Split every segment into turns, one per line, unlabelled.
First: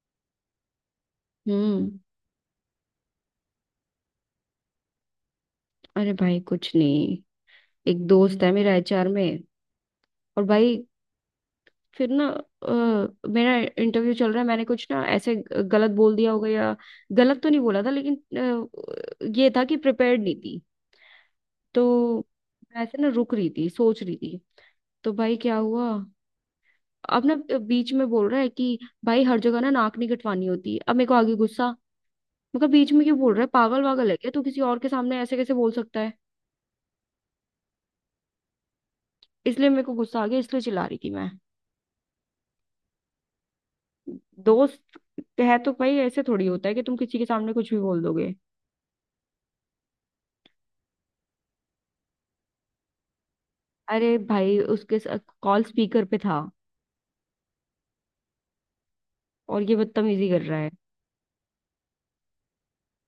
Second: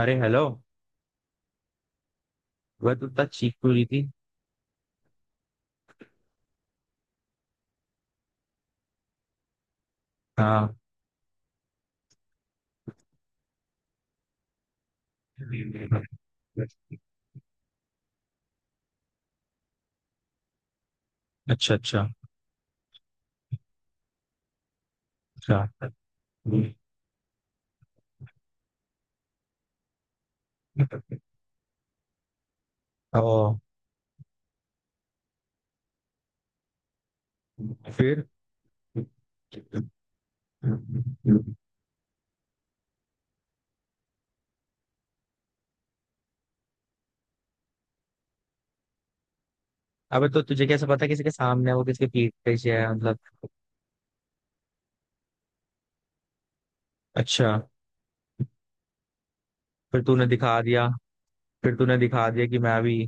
अरे हेलो।
हम्म।
वह तो इतना चीख क्यों रही थी।
अरे भाई कुछ नहीं। एक दोस्त है मेरा एचआर में। और
हाँ।
भाई फिर ना मेरा इंटरव्यू चल रहा है, मैंने कुछ ना ऐसे गलत बोल दिया होगा, या गलत तो नहीं बोला था, लेकिन ये था कि प्रिपेयर्ड नहीं थी।
अच्छा अच्छा
तो मैं ऐसे ना रुक रही थी, सोच रही थी। तो भाई क्या
अच्छा।
हुआ। अब ना बीच में बोल रहा है कि भाई हर जगह ना नाक नहीं कटवानी होती। अब मेरे को आगे गुस्सा। मैं कहा बीच में क्यों
ओ,
बोल रहा है, पागल वागल है क्या, तू किसी और के सामने ऐसे कैसे बोल सकता है।
फिर?
इसलिए मेरे को गुस्सा आ गया, इसलिए चिल्ला रही थी मैं। दोस्त है तो भाई ऐसे थोड़ी होता है कि तुम किसी के सामने कुछ भी बोल दोगे।
अबे तो तुझे कैसे पता किसी के सामने है वो किसके पीठ पीछे है मतलब?
अरे भाई उसके कॉल स्पीकर पे था,
अच्छा।
और ये
फिर तूने
बदतमीजी कर रहा
दिखा
है।
दिया फिर तूने दिखा दिया कि मैं भी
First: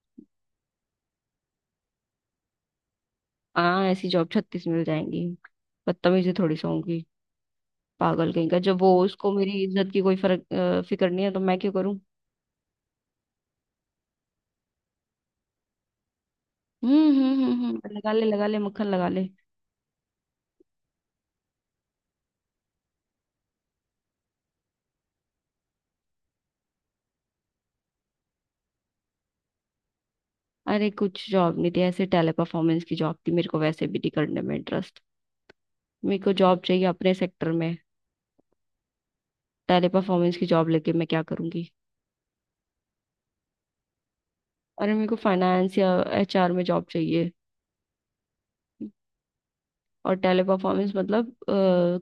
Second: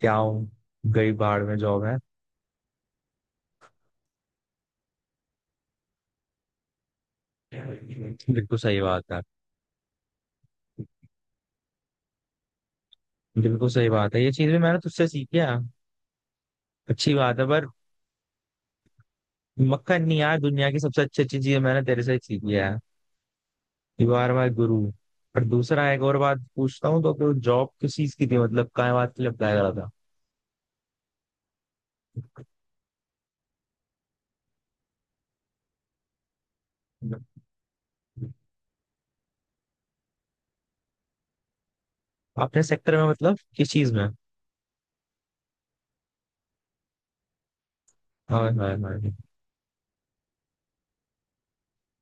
क्या हूँ। गई बाढ़ में जॉब है।
हाँ ऐसी जॉब 36 मिल जाएंगी। बदतमीजी थोड़ी सा होंगी। पागल कहीं
बिल्कुल
का,
सही
जब वो
बात है।
उसको मेरी इज्जत की कोई फर्क फिक्र नहीं है तो मैं क्यों करूं।
बिल्कुल सही बात है, ये चीज भी मैंने तुझसे सीखी है। अच्छी बात है पर
लगा ले मक्खन लगा ले।
मक्खन नहीं यार, दुनिया की सबसे अच्छी अच्छी चीज मैंने तेरे से सीखी है। You are my guru. और दूसरा एक और बात पूछता हूँ तो कि वो जॉब किस चीज की थी मतलब क्या बात के लिए अप्लाई करा था?
अरे कुछ जॉब नहीं थी, ऐसे टेले परफॉर्मेंस की जॉब थी, मेरे को वैसे भी नहीं करने में इंटरेस्ट। मेरे को जॉब चाहिए अपने सेक्टर में। टेले परफॉर्मेंस की जॉब लेके मैं क्या करूंगी।
आपने सेक्टर में मतलब किस चीज में?
अरे मेरे को फाइनेंस या एचआर में जॉब चाहिए।
हाँ हाँ हाँ।
और टेली परफॉर्मेंस मतलब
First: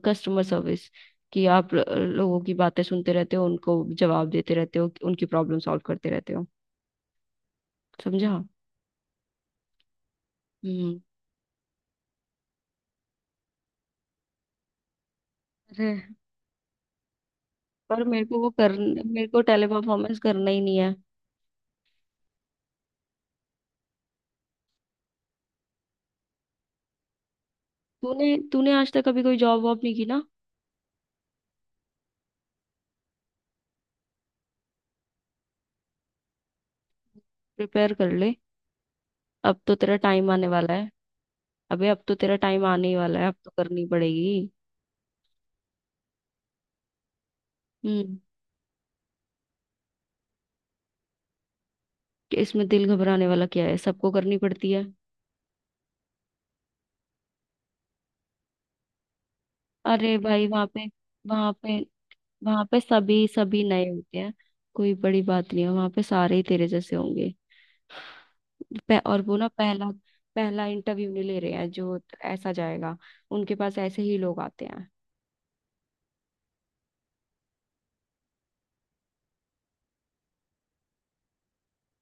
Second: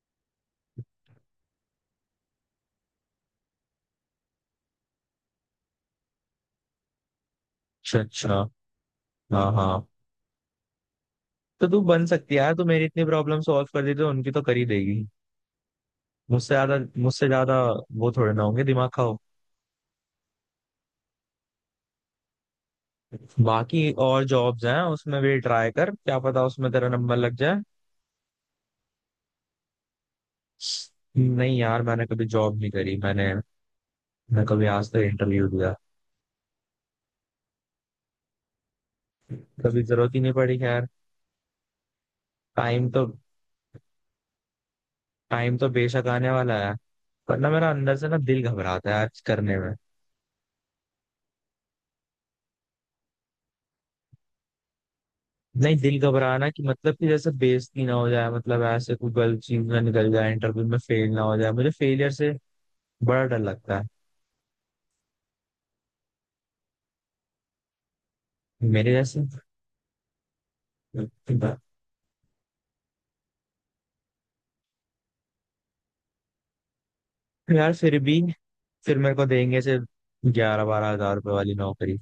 कस्टमर सर्विस। कि आप लोगों की बातें सुनते रहते हो, उनको जवाब देते रहते हो, उनकी प्रॉब्लम सॉल्व करते रहते हो।
अच्छा
समझा?
अच्छा। हाँ हाँ,
हम्म।
तो तू बन सकती है यार, तू मेरी इतनी प्रॉब्लम सॉल्व कर देती तो उनकी तो कर ही देगी।
अरे
मुझसे ज्यादा।
पर
वो थोड़े ना होंगे दिमाग खाओ।
मेरे को टेली परफॉर्मेंस करना ही नहीं है।
बाकी और जॉब्स हैं, उसमें भी ट्राई कर, क्या पता उसमें तेरा नंबर लग जाए।
तूने तूने आज तक कभी कोई जॉब वॉब नहीं की ना।
नहीं यार, मैंने कभी जॉब नहीं करी। मैंने, मैं कभी आज तक इंटरव्यू दिया।
प्रिपेयर कर ले। अब तो
कभी
तेरा
जरूरत ही
टाइम
नहीं
आने
पड़ी,
वाला
खैर।
है। अबे अब तो तेरा टाइम आने
टाइम
ही
तो,
वाला है, अब तो करनी पड़ेगी।
टाइम तो बेशक आने वाला है। पर ना, मेरा अंदर से ना
हम्म।
दिल घबराता है आज करने में।
कि इसमें दिल घबराने वाला क्या है, सबको करनी पड़ती है।
नहीं, दिल घबराना कि मतलब कि जैसे बेइज्जती ना हो जाए, मतलब ऐसे कोई गलत चीज ना निकल
अरे
जाए,
भाई
इंटरव्यू में फेल ना हो जाए,
वहाँ
मुझे
पे
फेलियर से
वहाँ पे
बड़ा
सभी
डर
सभी
लगता है।
नए होते हैं। कोई बड़ी बात नहीं है, वहाँ पे सारे ही तेरे जैसे होंगे।
मेरे
और
जैसे?
वो ना पहला पहला इंटरव्यू नहीं ले रहे हैं जो ऐसा जाएगा, उनके पास ऐसे ही लोग आते हैं।
यार फिर भी, फिर मेरे को देंगे से 11 12 हजार रुपए वाली नौकरी।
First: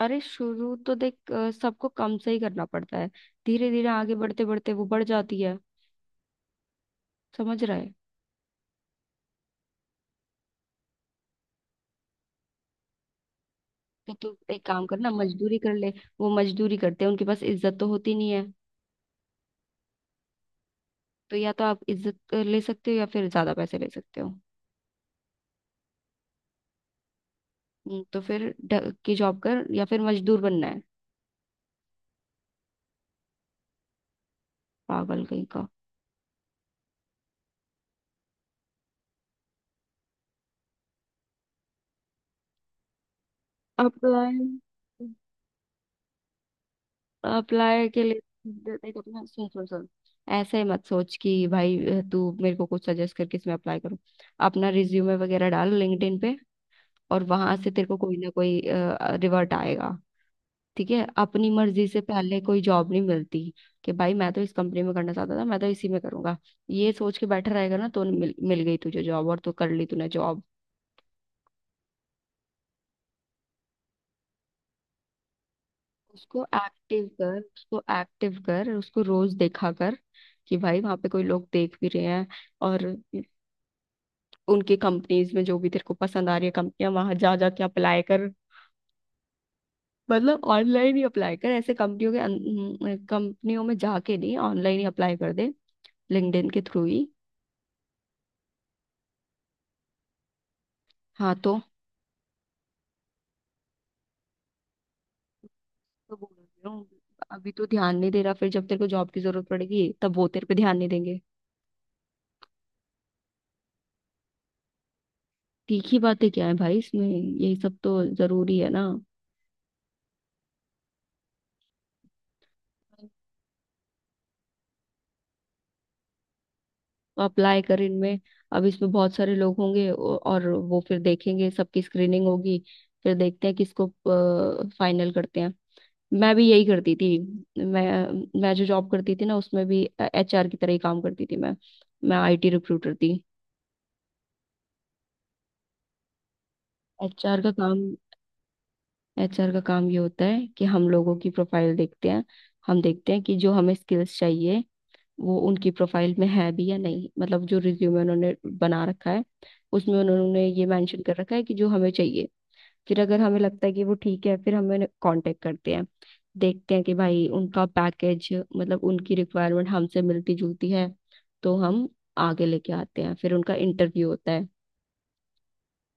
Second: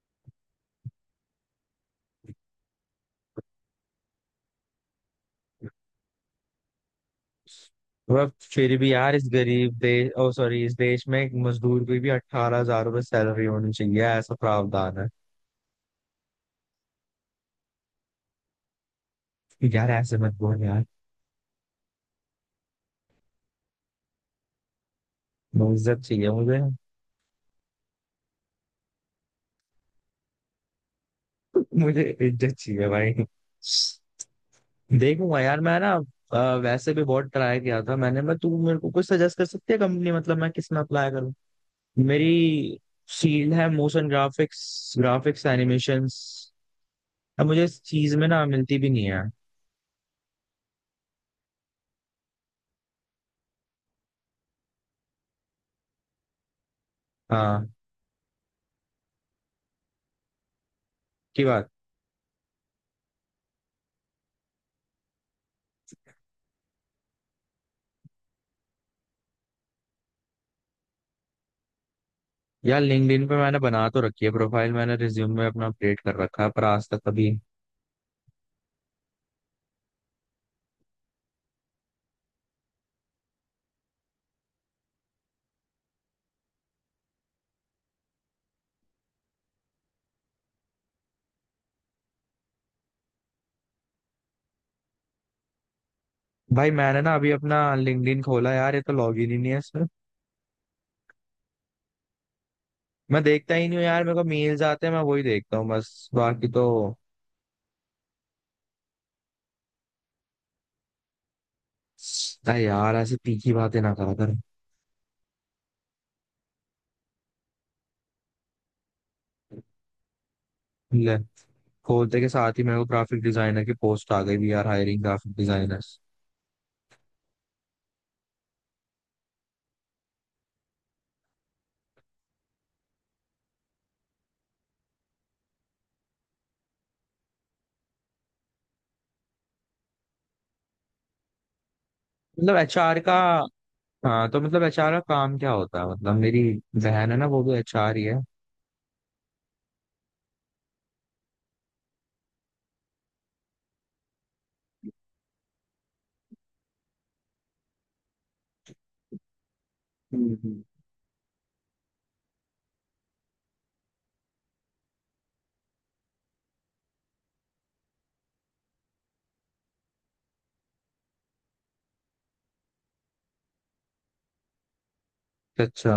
अरे शुरू तो देख, सबको कम से ही करना पड़ता है। धीरे धीरे आगे बढ़ते बढ़ते वो बढ़ जाती है। समझ रहा है?
वह, फिर भी यार इस गरीब देश, ओ सॉरी, इस देश में एक मजदूर की भी 18 हजार रुपए सैलरी होनी चाहिए,
तो तू
ऐसा
एक काम
प्रावधान है।
करना, मजदूरी कर ले। वो मजदूरी करते हैं, उनके पास इज्जत तो होती नहीं है।
यार ऐसे मत बोल यार।
तो या तो आप इज्जत ले सकते हो, या फिर ज्यादा पैसे ले सकते हो।
इज्जत चाहिए मुझे।
तो फिर की जॉब कर या फिर मजदूर बनना है।
मुझे इज्जत चाहिए भाई।
पागल
देखूंगा
कहीं
यार
का।
मैं ना, वैसे भी बहुत ट्राई किया था मैंने। मैं, तू मेरे को कुछ सजेस्ट कर सकती है कंपनी, मतलब मैं किस में अप्लाई करूँ? मेरी फील्ड है motion
apply
graphics, graphics animations. अब मुझे इस
अप्लाई के
चीज
लिए,
में ना मिलती भी
देख
नहीं है।
अपना, सुन सुन सुन। ऐसे मत सोच कि भाई तू मेरे को कुछ सजेस्ट करके इसमें अप्लाई करूँ। अपना रिज्यूमे वगैरह डाल लिंक्डइन पे, और वहां
हाँ।
से तेरे को कोई ना कोई रिवर्ट आएगा। ठीक है,
की
अपनी
बात।
मर्जी से पहले कोई जॉब नहीं मिलती। कि भाई मैं तो इस कंपनी में करना चाहता था, मैं तो इसी में करूंगा, ये सोच के बैठा रहेगा ना तो मिल गई तुझे जॉब और तू कर ली तूने जॉब।
यार लिंक्डइन पे मैंने बना तो रखी है प्रोफाइल, मैंने रिज्यूम में अपना अपडेट कर रखा
उसको
है पर आज तक
एक्टिव
कभी।
कर, उसको एक्टिव कर, उसको रोज देखा कर। कि भाई वहां पे कोई लोग देख भी रहे हैं। और उनके कंपनीज में जो भी तेरे को पसंद आ रही है कंपनियां, वहां जा जा के अप्लाई कर। मतलब ऑनलाइन ही अप्लाई कर, ऐसे कंपनियों में जाके नहीं, ऑनलाइन ही अप्लाई कर दे, लिंक्डइन के
भाई
थ्रू
मैंने
ही।
ना अभी अपना लिंक्डइन खोला यार, ये तो लॉगिन ही नहीं है इसमें।
हाँ। तो,
मैं देखता ही नहीं हूँ यार, मेरे को मेल्स आते हैं मैं वही देखता हूँ बस,
तो बोल
बाकी तो।
रही हूँ, अभी तो ध्यान नहीं दे रहा, फिर जब तेरे को जॉब की जरूरत पड़ेगी तब वो तेरे पे ध्यान नहीं देंगे।
अरे यार ऐसे तीखी बातें ना करा कर।
तीखी बातें क्या है भाई इसमें, यही सब तो जरूरी है ना।
ले, खोलते के साथ ही मेरे को ग्राफिक डिजाइनर की पोस्ट आ गई भी यार, हायरिंग ग्राफिक डिजाइनर।
अप्लाई कर इनमें। अब इसमें बहुत सारे लोग होंगे, और वो फिर देखेंगे, सबकी स्क्रीनिंग होगी, फिर देखते हैं किसको फाइनल करते हैं। मैं भी यही करती थी। मैं जो जॉब करती थी ना उसमें भी एचआर की तरह ही काम करती थी मैं। मैं आईटी
मतलब
रिक्रूटर
एचआर
थी।
का, हाँ, तो मतलब एचआर का काम क्या होता है? मतलब मेरी बहन है ना,
एचआर
वो
का
भी
काम
एचआर ही है।
एचआर का काम ये होता है कि हम लोगों की प्रोफाइल देखते हैं। हम देखते हैं कि जो हमें स्किल्स चाहिए वो उनकी प्रोफाइल में है भी या नहीं, मतलब जो रिज्यूमे उन्होंने बना रखा है उसमें
हम्म
उन्होंने
हम्म।
ये मेंशन कर रखा है कि जो हमें चाहिए। फिर अगर हमें लगता है कि वो ठीक है, फिर हमें कांटेक्ट करते हैं। देखते हैं कि भाई उनका पैकेज मतलब उनकी रिक्वायरमेंट हमसे मिलती जुलती है, तो हम आगे लेके आते हैं, फिर उनका इंटरव्यू होता है।
अच्छा,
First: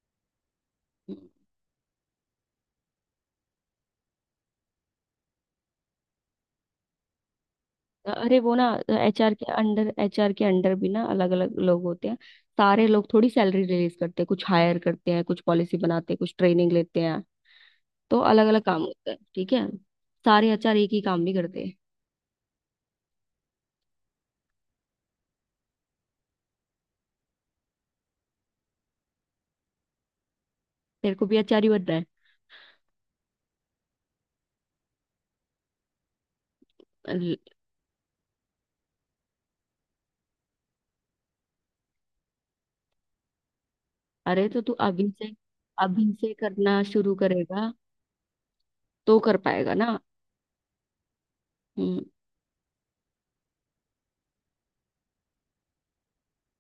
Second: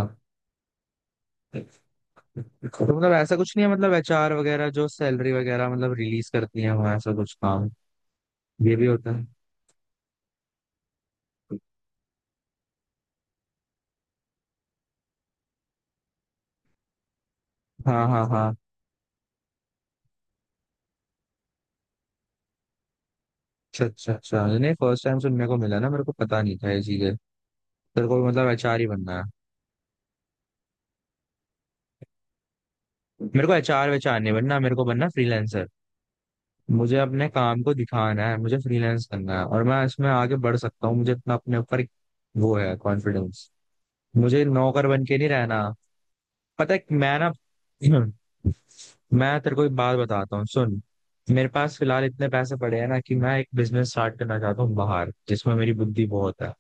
तो मतलब ऐसा कुछ नहीं है मतलब एचआर वगैरह जो सैलरी वगैरह मतलब रिलीज करती है वहाँ, ऐसा कुछ काम
अरे वो ना
ये भी होता है?
एचआर के अंडर भी ना अलग अलग लोग होते हैं। सारे लोग थोड़ी सैलरी रिलीज करते हैं, कुछ हायर करते हैं, कुछ पॉलिसी बनाते हैं, कुछ ट्रेनिंग लेते हैं।
हाँ
तो
हाँ
अलग
हाँ।
अलग काम होता है, ठीक है। सारे आचार्य एक ही काम नहीं करते।
अच्छा अच्छा अच्छा, नहीं फर्स्ट टाइम सुनने को मिला ना, मेरे को पता नहीं था ये चीजें। तेरे को मतलब एचआर ही बनना है?
तेरे को भी आचार्य बनना है?
मेरे को एचआर वेचआर नहीं बनना, मेरे को बनना फ्रीलांसर। मुझे अपने
अल-
काम को दिखाना है, मुझे फ्रीलांस करना है, और मैं इसमें आगे बढ़ सकता हूँ, मुझे इतना अपने ऊपर वो है कॉन्फिडेंस। मुझे
अरे तो तू
नौकर बन
अभी
के नहीं
से
रहना।
अभी से
पता
करना
है
शुरू
मैं ना
करेगा तो कर
मैं तेरे को
पाएगा
एक बात
ना।
बताता हूँ, सुन। मेरे पास
हम्म।
फिलहाल इतने पैसे पड़े हैं ना कि मैं एक बिजनेस स्टार्ट करना चाहता हूँ बाहर, जिसमें मेरी बुद्धि बहुत है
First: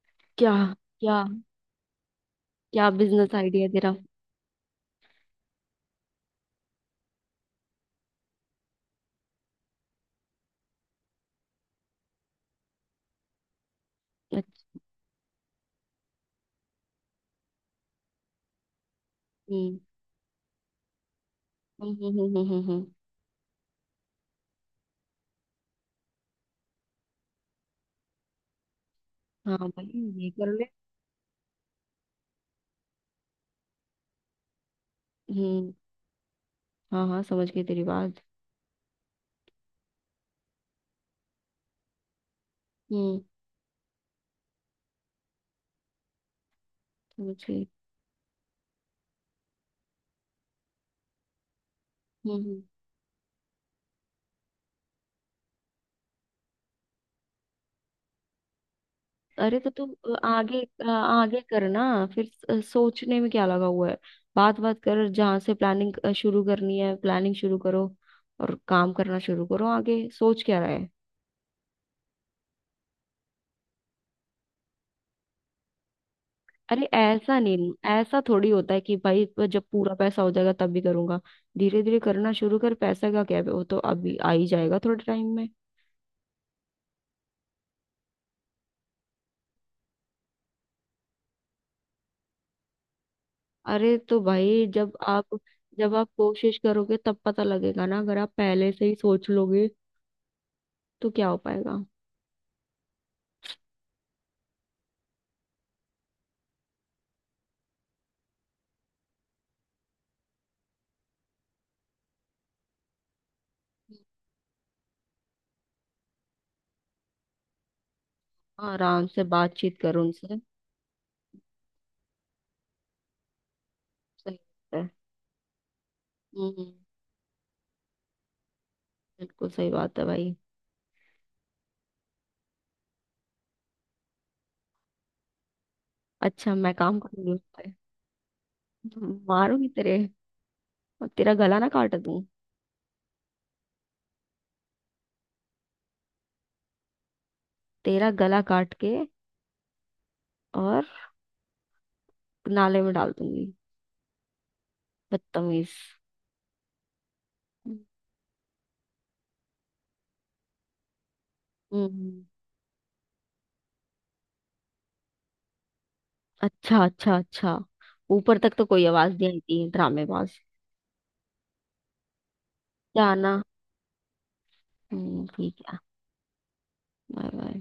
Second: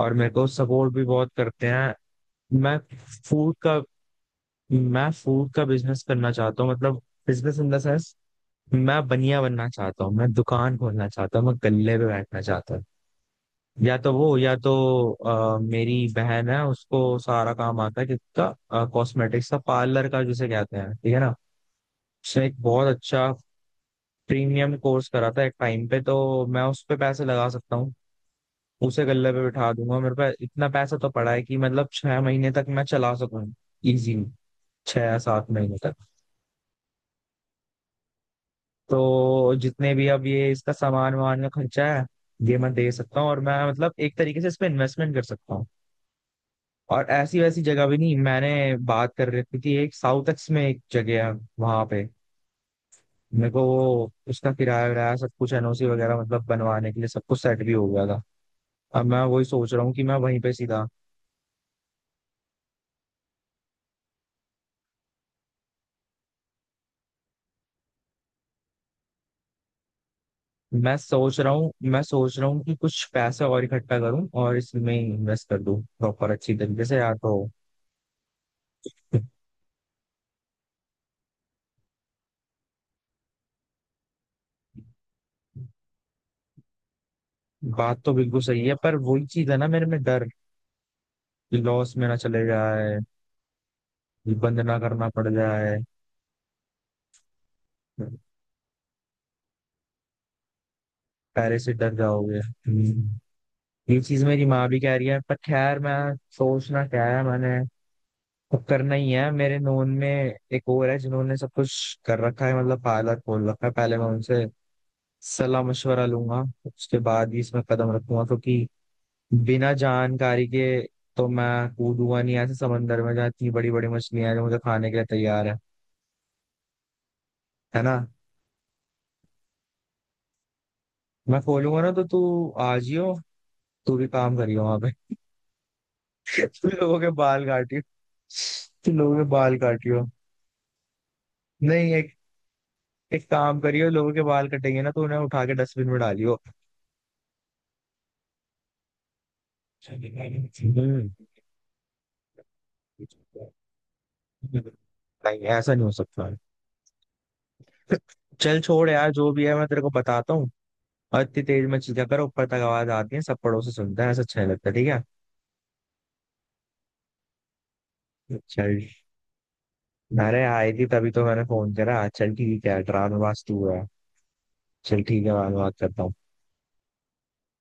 और मेरे को
क्या
सपोर्ट भी
क्या
बहुत करते हैं। मैं
क्या बिजनेस
फूड
आइडिया
का,
तेरा?
मैं फूड का बिजनेस करना चाहता हूँ, मतलब बिजनेस इन द सेंस मैं बनिया बनना चाहता हूँ, मैं दुकान खोलना चाहता हूँ, मैं गल्ले पे बैठना चाहता हूँ। या तो वो, या तो
अच्छा,
मेरी बहन है, उसको सारा काम आता है किसका, कॉस्मेटिक्स का,
हम्म
पार्लर का जिसे कहते हैं, ठीक है ना।
हम्म हम्म हम्म
उसने एक
हम्म, हम्म,
बहुत अच्छा प्रीमियम कोर्स करा था एक टाइम पे, तो मैं उस पे पैसे लगा सकता हूँ। उसे गल्ले पे
हाँ
बिठा
भाई,
दूंगा, मेरे
ये
पास
कर ले।
इतना पैसा तो पड़ा है कि मतलब 6 महीने तक मैं चला सकूँ इजीली, छह या सात
हम्म।
महीने तक।
हाँ हाँ समझ गई तेरी बात।
तो जितने भी अब ये इसका सामान वामान का खर्चा है, ये मैं दे सकता
हम्म।
हूँ और मैं मतलब एक तरीके से इस पे इन्वेस्टमेंट कर सकता हूँ। और
समझ
ऐसी वैसी
गई।
जगह भी नहीं, मैंने बात कर रखी थी, एक साउथ एक्स में एक जगह है, वहां पे
हम्म हम्म।
मेरे को वो उसका किराया विराया सब कुछ, एनओसी वगैरह मतलब बनवाने के लिए सब कुछ सेट भी हो गया था। अब मैं वही
अरे तो
सोच रहा
तुम
हूँ कि मैं वहीं पे
आगे,
सीधा,
आगे करना, फिर सोचने में क्या लगा हुआ है, बात बात कर, जहां से प्लानिंग शुरू करनी है प्लानिंग शुरू करो, और काम करना शुरू करो, आगे सोच क्या रहा है।
मैं सोच रहा हूँ, मैं सोच रहा हूँ कि कुछ पैसे और इकट्ठा करूँ और इसमें इन्वेस्ट कर दूँ प्रॉपर अच्छी तरीके
अरे
से, या तो।
ऐसा नहीं, ऐसा थोड़ी होता है कि भाई जब पूरा पैसा हो जाएगा तब भी करूंगा। धीरे धीरे करना शुरू कर, पैसा का क्या, वो तो अभी आ ही जाएगा थोड़े टाइम में।
बात तो बिल्कुल सही है पर वही चीज है ना, मेरे में डर कि लॉस मेरा चले जाए,
अरे तो
ये बंद
भाई
ना
जब
करना पड़
आप
जाए,
जब आप कोशिश करोगे तब पता लगेगा ना, अगर आप पहले से ही सोच लोगे तो क्या हो
पहले से
पाएगा।
डर जाओगे। हम्म। ये चीज मेरी माँ भी कह रही है, पर खैर, मैं सोचना क्या है मैंने, अब करना ही है। मेरे नोन में एक और है जिन्होंने सब कुछ कर रखा है, मतलब पार्लर खोल रखा है, पहले मैं उनसे सलाह मशवरा लूंगा, उसके बाद ही इसमें कदम रखूंगा, क्योंकि
आराम से
बिना
बातचीत करो उनसे।
जानकारी के तो मैं कूदूंगा नहीं ऐसे समंदर में जहाँ इतनी बड़ी बड़ी मछलियां
सही
हैं जो मुझे
बात है।
खाने के लिए तैयार है।
हम्म।
है ना।
बिल्कुल सही बात है भाई।
मैं खोलूंगा ना तो तू आ जियो, तू भी काम करियो वहां पे।
अच्छा,
तू
मैं
लोगों
काम
के
करूंगी उस
बाल
पे।
काटियो, तू
तुम
लोगों के बाल
मारूंगी तेरे,
काटियो।
और तेरा गला ना
नहीं,
काट
एक,
दूं।
एक काम करियो, लोगों के बाल कटेंगे ना तो उन्हें उठा के डस्टबिन में डालियो।
तेरा गला काट के
हम्म।
और नाले में डाल दूंगी।
नहीं ऐसा
बदतमीज।
नहीं हो सकता। चल छोड़ यार, जो भी है मैं तेरे को बताता हूँ। और इतनी तेज में चीजें
हम्म।
करो, ऊपर तक आवाज आती है, सब पड़ोसी सुनते हैं, ऐसा अच्छा नहीं लगता, ठीक है?
अच्छा अच्छा अच्छा, ऊपर तक तो
चल।
कोई आवाज नहीं आई थी ड्रामेबाज।
अरे आई थी तभी तो मैंने फोन करा, चल ठीक है,
क्या ना।
ड्रामेबाज तू है। चल ठीक
हम्म,
है, बाद में
ठीक
बात
है।
करता हूँ।
Bye bye.